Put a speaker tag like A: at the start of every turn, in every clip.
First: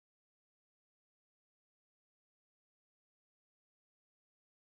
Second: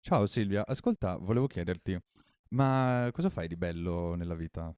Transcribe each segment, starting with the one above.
A: Ciao Silvia, ascolta, volevo chiederti, ma cosa fai di bello nella vita?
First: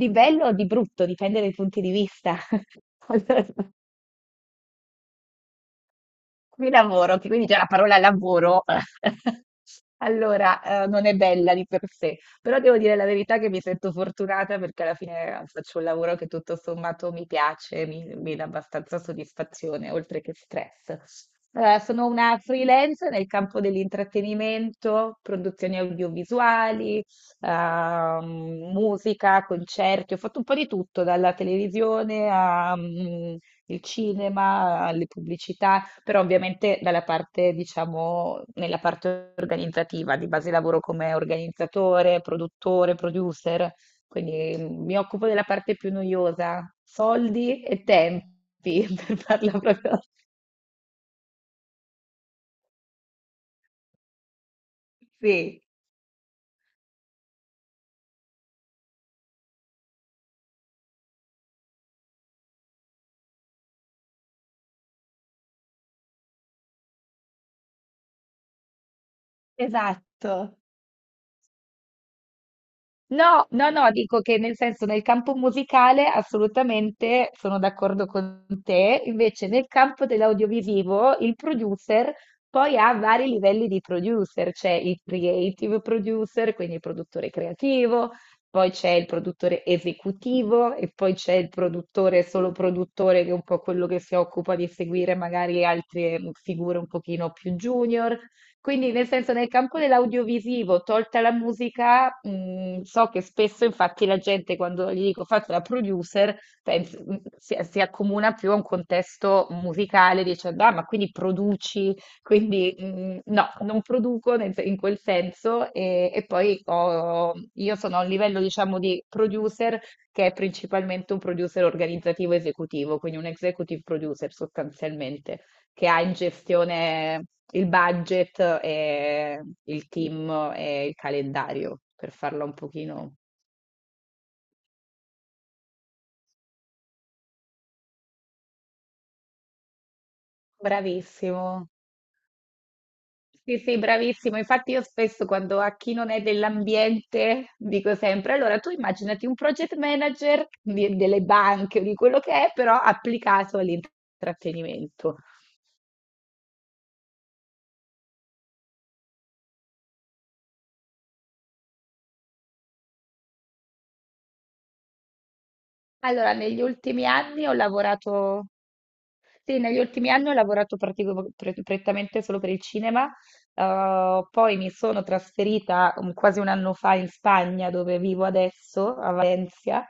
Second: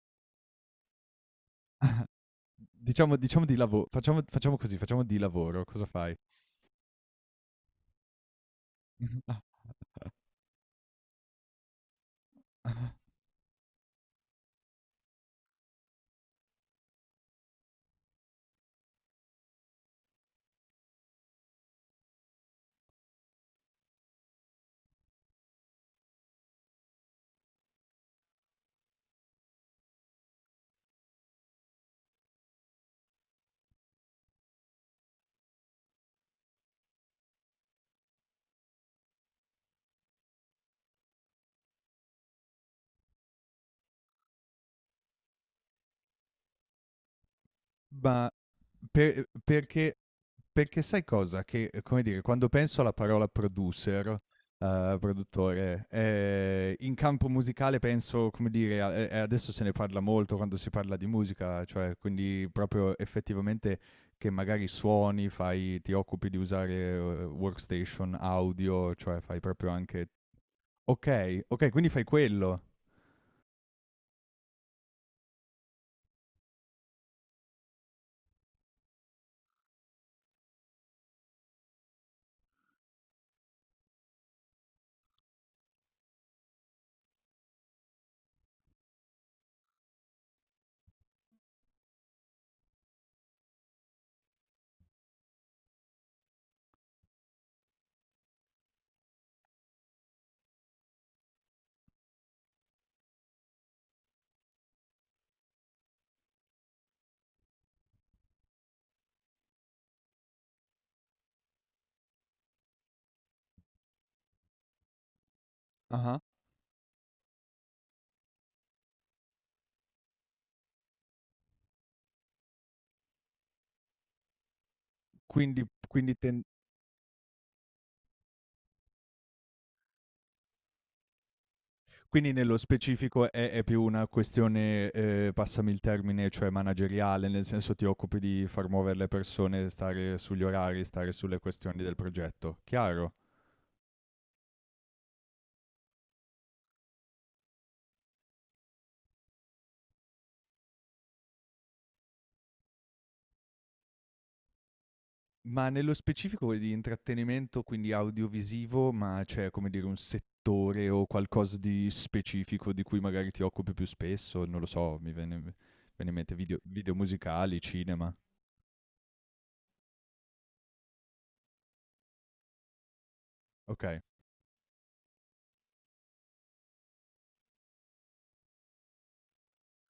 B: Di bello o di brutto, dipende dai punti di vista.
A: Diciamo
B: Allora,
A: di lavoro, facciamo così, facciamo di lavoro, cosa fai?
B: qui lavoro, che quindi già la parola lavoro, allora, non è bella di per sé, però devo dire la verità che mi sento fortunata perché alla fine faccio un lavoro che tutto sommato mi piace, mi dà abbastanza soddisfazione, oltre che stress. Sono una freelance nel campo dell'intrattenimento, produzioni audiovisuali, musica, concerti, ho fatto un po' di tutto, dalla televisione al cinema, alle pubblicità, però ovviamente dalla parte, diciamo, nella parte organizzativa, di base lavoro come organizzatore, produttore, producer, quindi mi occupo della parte più noiosa, soldi e
A: Ma
B: tempi, per
A: per
B: farla
A: perché
B: proprio...
A: perché sai cosa? Come dire, quando penso alla parola producer,
B: Sì,
A: produttore, in campo musicale penso, come dire, a e adesso se ne parla molto quando si parla di musica, cioè quindi proprio effettivamente che magari suoni, fai ti occupi di usare, workstation, audio, cioè fai proprio anche
B: esatto.
A: okay, okay, quindi fai quello.
B: No, no, no, dico che nel senso nel campo musicale assolutamente sono d'accordo con te, invece nel campo dell'audiovisivo il producer poi ha vari livelli di producer, c'è il creative producer, quindi il produttore creativo, poi c'è il produttore esecutivo e poi c'è il produttore solo produttore che è un po' quello che si occupa di seguire magari altre figure un pochino più junior. Quindi, nel senso, nel campo dell'audiovisivo, tolta la musica, so che spesso, infatti, la gente quando gli dico faccio la producer, si accomuna più a un contesto musicale, dicendo, ah, ma quindi produci, quindi no, non produco nel- in quel senso, e,
A: Ah-ah.
B: io sono a un livello, diciamo, di producer che è principalmente un producer organizzativo esecutivo, quindi un executive producer sostanzialmente
A: Quindi
B: che ha in
A: quindi ten
B: gestione il budget e il team e il calendario, per
A: Quindi
B: farla un
A: nello
B: pochino.
A: specifico è più una questione, passami il termine, cioè manageriale, nel senso ti occupi di far muovere le persone, stare sugli orari, stare sulle
B: Bravissimo.
A: questioni del progetto. Chiaro.
B: Sì, sì, bravissimo. Infatti io spesso quando a chi non è dell'ambiente dico sempre, allora tu immaginati un delle banche o di quello che è, però applicato all'intrattenimento.
A: Ma nello specifico di intrattenimento, quindi audiovisivo, ma c'è, come dire, un settore o qualcosa di specifico di cui magari ti occupi più spesso? Non lo so, mi viene in
B: Allora,
A: mente
B: negli
A: video
B: ultimi anni ho
A: musicali, cinema.
B: lavorato Sì, negli ultimi anni ho lavorato prettamente solo per il cinema,
A: Okay.
B: poi mi sono trasferita quasi un anno fa in Spagna, dove vivo adesso, a Valencia,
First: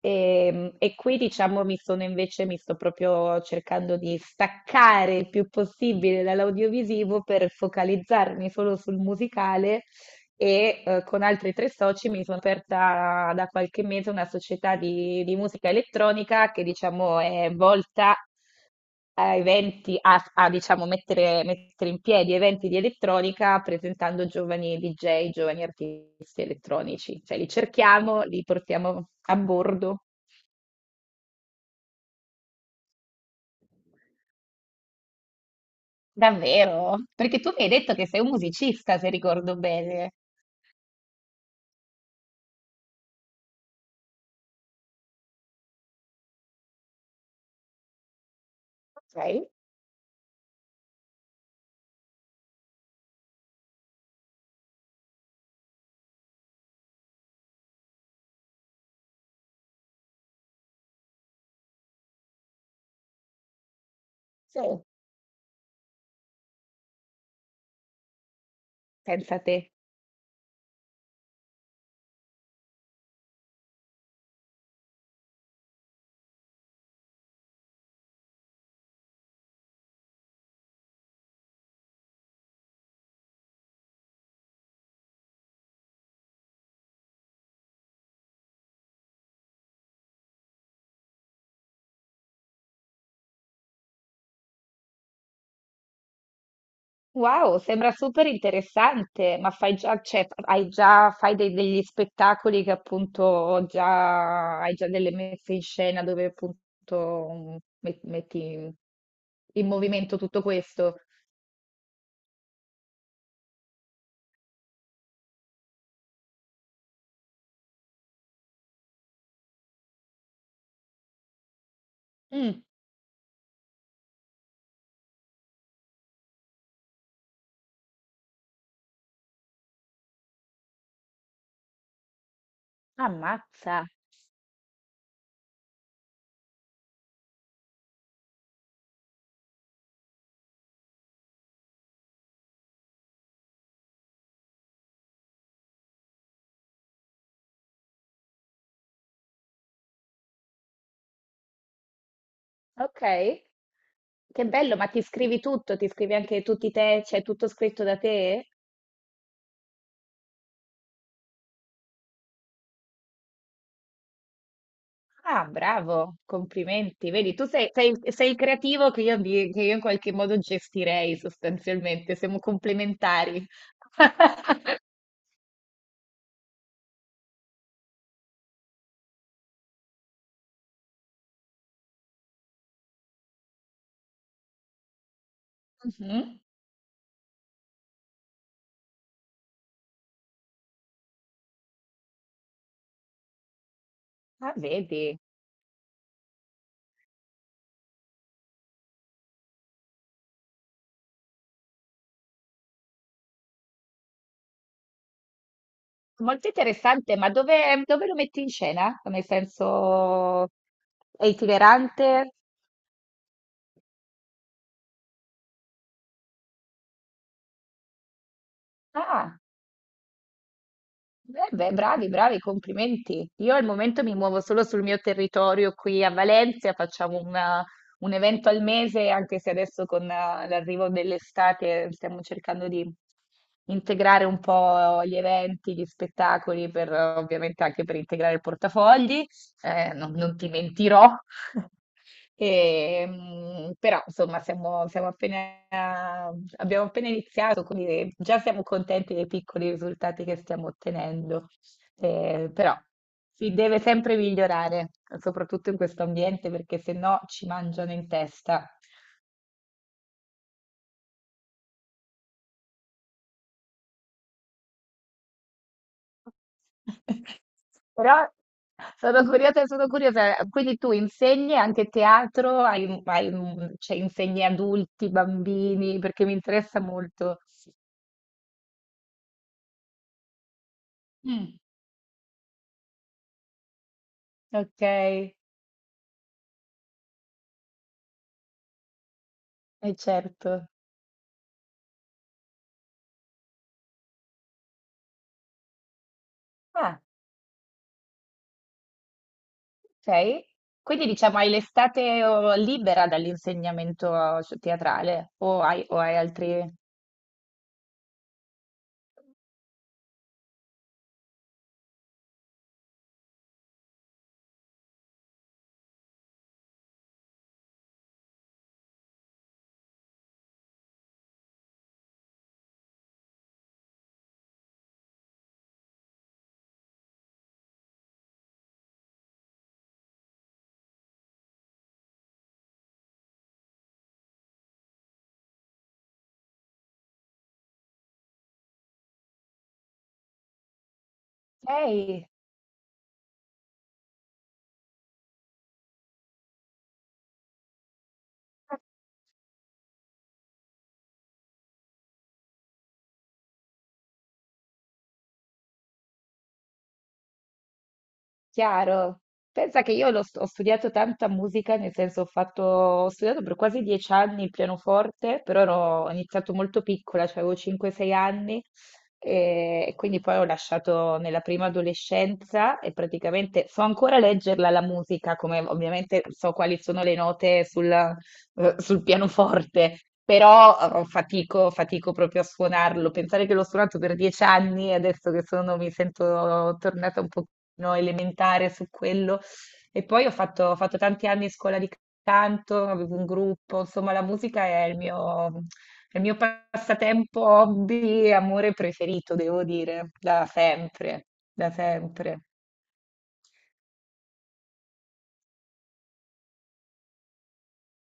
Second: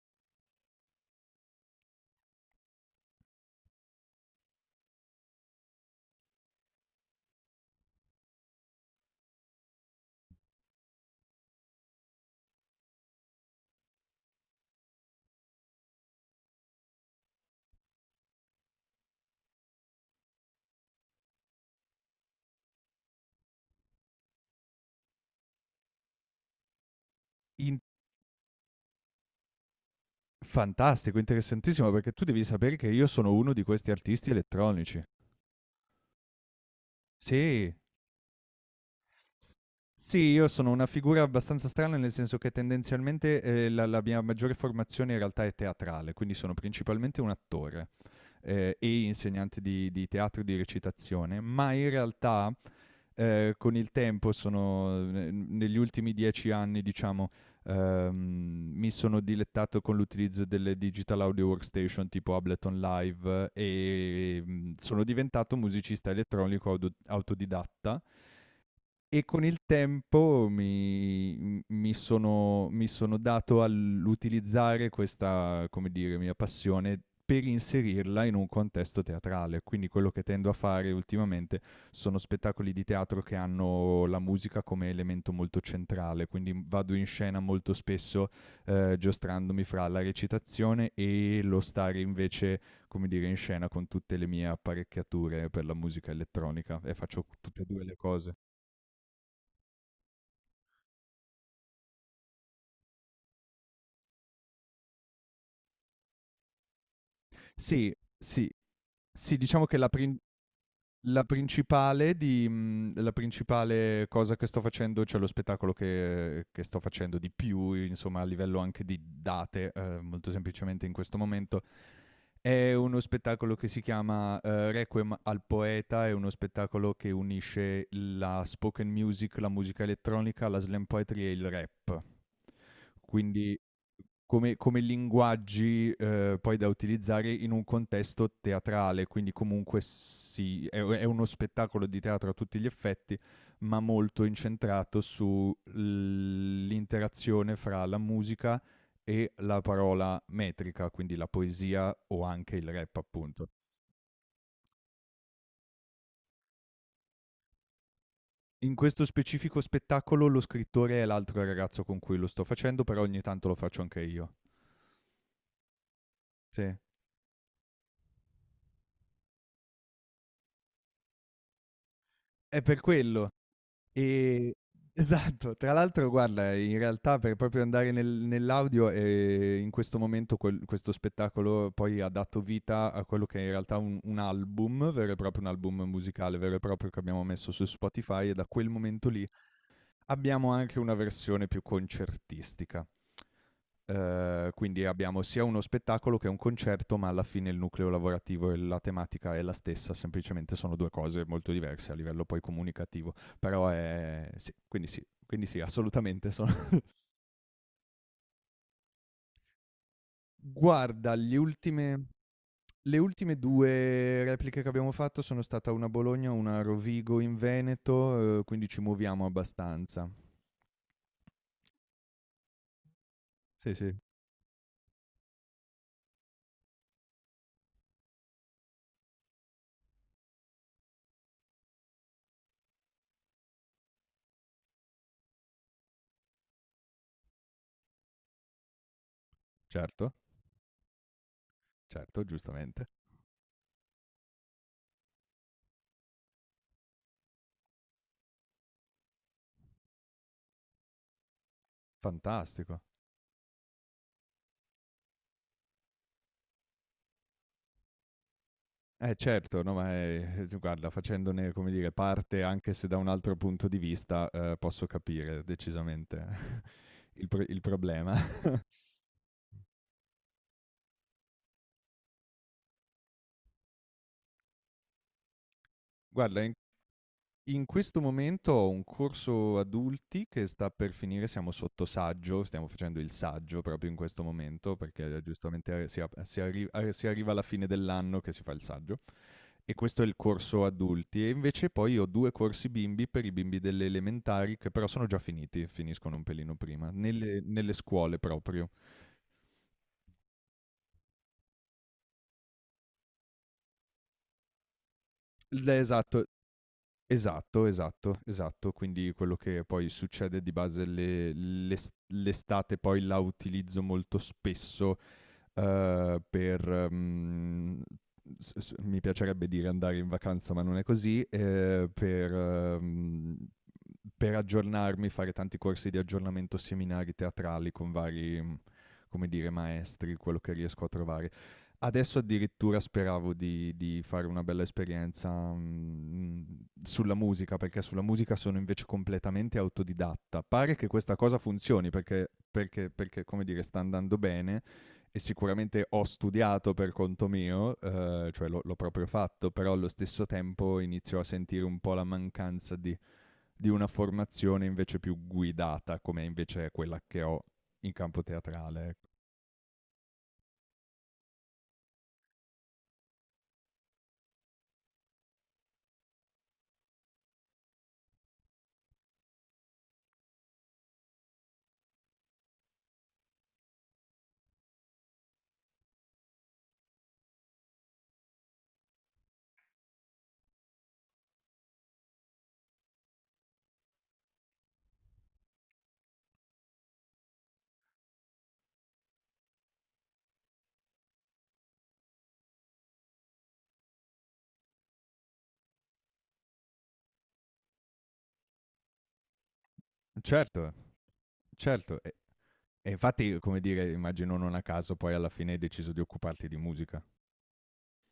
B: e qui diciamo mi sto proprio cercando di staccare il più possibile dall'audiovisivo per focalizzarmi solo sul musicale e con altri tre soci mi sono aperta da qualche mese una società di musica elettronica che diciamo è volta a eventi, diciamo mettere in piedi eventi di elettronica presentando giovani DJ, giovani artisti elettronici. Cioè li
A: In
B: cerchiamo, li portiamo a bordo.
A: Fantastico, interessantissimo, perché tu devi sapere che io sono uno di questi artisti elettronici.
B: Davvero? Perché tu mi hai
A: Sì.
B: detto che sei un musicista, se
A: S
B: ricordo bene.
A: sì, io sono una figura abbastanza strana, nel senso che tendenzialmente, la mia maggiore formazione in realtà è teatrale, quindi sono principalmente un attore, e
B: Ok,
A: insegnante di teatro e di recitazione, ma in realtà con il tempo sono, negli ultimi 10 anni, diciamo, ehm, mi sono dilettato con l'utilizzo delle digital audio workstation tipo Ableton Live,
B: sì.
A: sono diventato musicista elettronico autodidatta e
B: Pensa a
A: con
B: te.
A: il tempo mi sono dato all'utilizzare questa, come dire, mia passione per inserirla in un contesto teatrale. Quindi quello che tendo a fare ultimamente sono spettacoli di teatro che hanno la musica come elemento molto centrale, quindi, vado in scena molto spesso, giostrandomi fra la recitazione e lo stare invece, come dire, in scena con tutte le mie apparecchiature per la musica elettronica e faccio
B: Wow,
A: tutte e 2
B: sembra
A: le
B: super
A: cose.
B: interessante, ma fai già, cioè, hai già, degli spettacoli che appunto già, hai già delle messe in scena dove appunto
A: Sì,
B: metti
A: sì.
B: in
A: Sì, diciamo
B: in
A: che la prin
B: movimento tutto questo.
A: la principale di la principale cosa che sto facendo, cioè lo spettacolo che sto facendo di più, insomma, a livello anche di date, molto semplicemente in questo momento,
B: Mm,
A: è uno spettacolo che si chiama, Requiem al poeta, è uno spettacolo che unisce la spoken music, la musica elettronica, la slam poetry e il rap. Quindi
B: ammazza,
A: come linguaggi, poi da utilizzare in un contesto teatrale, quindi comunque sì, è uno spettacolo di teatro a tutti gli effetti, ma molto incentrato su l'interazione fra la musica e la parola metrica, quindi la poesia o anche il rap
B: ok,
A: appunto.
B: che bello, ma ti scrivi tutto, ti scrivi anche c'è tutto scritto da te?
A: In questo specifico spettacolo lo scrittore è l'altro ragazzo con cui lo sto facendo, però ogni tanto lo faccio anche io.
B: Ah, bravo,
A: Sì.
B: complimenti. Vedi, sei il creativo che io in qualche modo gestirei sostanzialmente, siamo
A: È per quello.
B: complementari.
A: Ehm, esatto. Tra l'altro guarda, in realtà per proprio andare nell'audio, in questo momento quel questo spettacolo poi ha dato vita a quello che è in realtà un album vero e proprio, un album
B: Mhm.
A: musicale vero e proprio che abbiamo messo su Spotify, e da quel momento lì abbiamo anche una versione più concertistica.
B: Ah,
A: Quindi
B: vedi,
A: abbiamo sia uno spettacolo che un concerto, ma alla fine il nucleo lavorativo e la tematica è la stessa, semplicemente sono due cose molto diverse a livello poi comunicativo. Però è sì, quindi sì, quindi sì, assolutamente
B: molto
A: sono.
B: interessante, ma dove lo metti in scena? Nel senso,
A: Guarda,
B: è
A: le ultime
B: itinerante?
A: le ultime due repliche che abbiamo fatto sono stata una a Bologna, una a Rovigo in Veneto, quindi ci muoviamo
B: Ah.
A: abbastanza.
B: Beh, beh, bravi, bravi, complimenti. Io al
A: Sì, sì,
B: momento mi muovo solo sul mio territorio qui a Valencia, un evento al mese, anche se adesso con l'arrivo dell'estate stiamo cercando di integrare un po' gli eventi, gli spettacoli, per, ovviamente anche per integrare il portafogli
A: certo,
B: non ti mentirò,
A: certo, giustamente.
B: E, mm, però insomma siamo appena, abbiamo appena iniziato, quindi già siamo contenti dei piccoli risultati che stiamo ottenendo, eh, però
A: Fantastico.
B: si deve sempre migliorare, soprattutto in questo ambiente, perché se no ci mangiano in testa.
A: Eh certo, no, ma è guarda facendone, come dire, parte anche se da un altro punto di vista, posso capire decisamente il problema.
B: Però sono curiosa, sono curiosa. Quindi tu insegni anche teatro, cioè insegni adulti, bambini, perché mi
A: Guarda in
B: interessa molto.
A: in questo momento ho un corso adulti che sta per finire, siamo
B: Mm.
A: sotto saggio, stiamo facendo il saggio proprio in questo momento
B: Ok,
A: perché, giustamente, si arriva alla fine dell'anno che si fa il saggio. E questo è il corso
B: certo.
A: adulti. E invece poi ho due corsi bimbi per i bimbi delle elementari, che però sono già finiti, finiscono un pelino prima,
B: Ah,
A: nelle scuole proprio.
B: ok. Quindi diciamo hai l'estate oh, libera dall'insegnamento cioè, teatrale
A: L-
B: o hai
A: esatto,
B: altri...
A: esatto, esatto. Quindi quello che poi succede di base l'estate, poi la utilizzo molto spesso, per... mm, s- s- mi piacerebbe dire andare in vacanza, ma non è così, per aggiornarmi, fare tanti corsi di aggiornamento, seminari teatrali con vari, mm, come dire, maestri, quello che riesco a trovare. Adesso addirittura speravo di fare una bella esperienza, sulla musica, perché sulla musica sono invece completamente autodidatta. Pare che questa cosa funzioni
B: Ok.
A: perché, come dire, sta andando bene e sicuramente ho studiato per conto mio, cioè l'ho proprio fatto, però allo stesso tempo inizio a sentire un po' la mancanza di una formazione invece più guidata, come invece è quella che ho in campo teatrale. Ecco.
B: Chiaro. Pensa che ho studiato tanta musica, nel senso ho fatto, ho studiato per quasi 10 anni il pianoforte, ho iniziato molto piccola, cioè avevo 5-6 anni, e quindi poi ho lasciato nella prima adolescenza e praticamente so ancora leggerla la musica, come ovviamente so quali sono le note sul, sul pianoforte, però fatico proprio a suonarlo. Pensare che l'ho suonato per 10 anni e adesso che sono, mi sento tornata un pochino elementare su quello. E poi ho fatto tanti anni in scuola di canto, avevo un gruppo, insomma, la musica è il mio passatempo, hobby, amore preferito, devo dire, da
A: Certo,
B: sempre, da
A: certo. E
B: sempre.
A: infatti, come dire, immagino non a caso poi alla fine hai deciso di occuparti di musica.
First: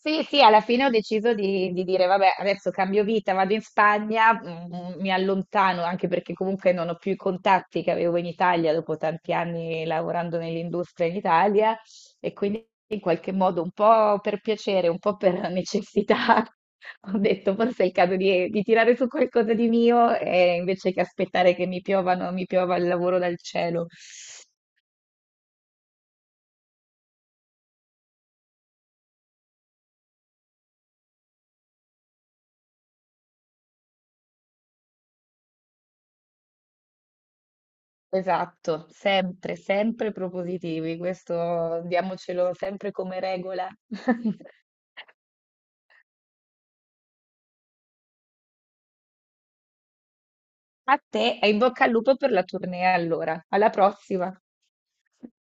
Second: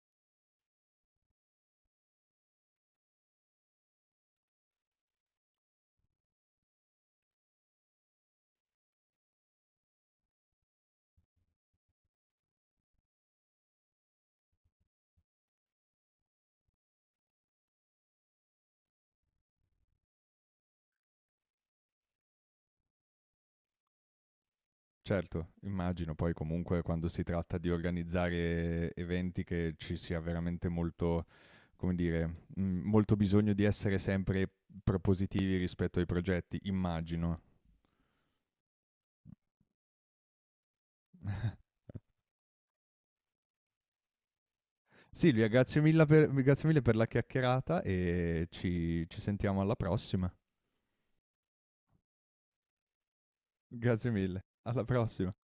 B: Sì, sì, alla fine ho deciso di dire, vabbè, adesso cambio vita, vado in Spagna, mi allontano anche perché comunque non ho più i contatti che avevo in Italia dopo tanti anni lavorando nell'industria in Italia e quindi in qualche modo un po' per piacere, un po' per necessità, ho detto forse è il caso di tirare su qualcosa di mio e invece che aspettare che mi piova il lavoro dal cielo.
A: Certo, immagino poi comunque quando si tratta di organizzare eventi che ci sia veramente molto, come dire, molto bisogno di essere sempre propositivi rispetto ai progetti, immagino.
B: Esatto, sempre, sempre propositivi, questo diamocelo sempre come regola.
A: Silvia, grazie mille per la chiacchierata e ci sentiamo alla prossima.
B: A te e in bocca al lupo per la tournée allora, alla
A: Grazie
B: prossima.
A: mille. Alla prossima.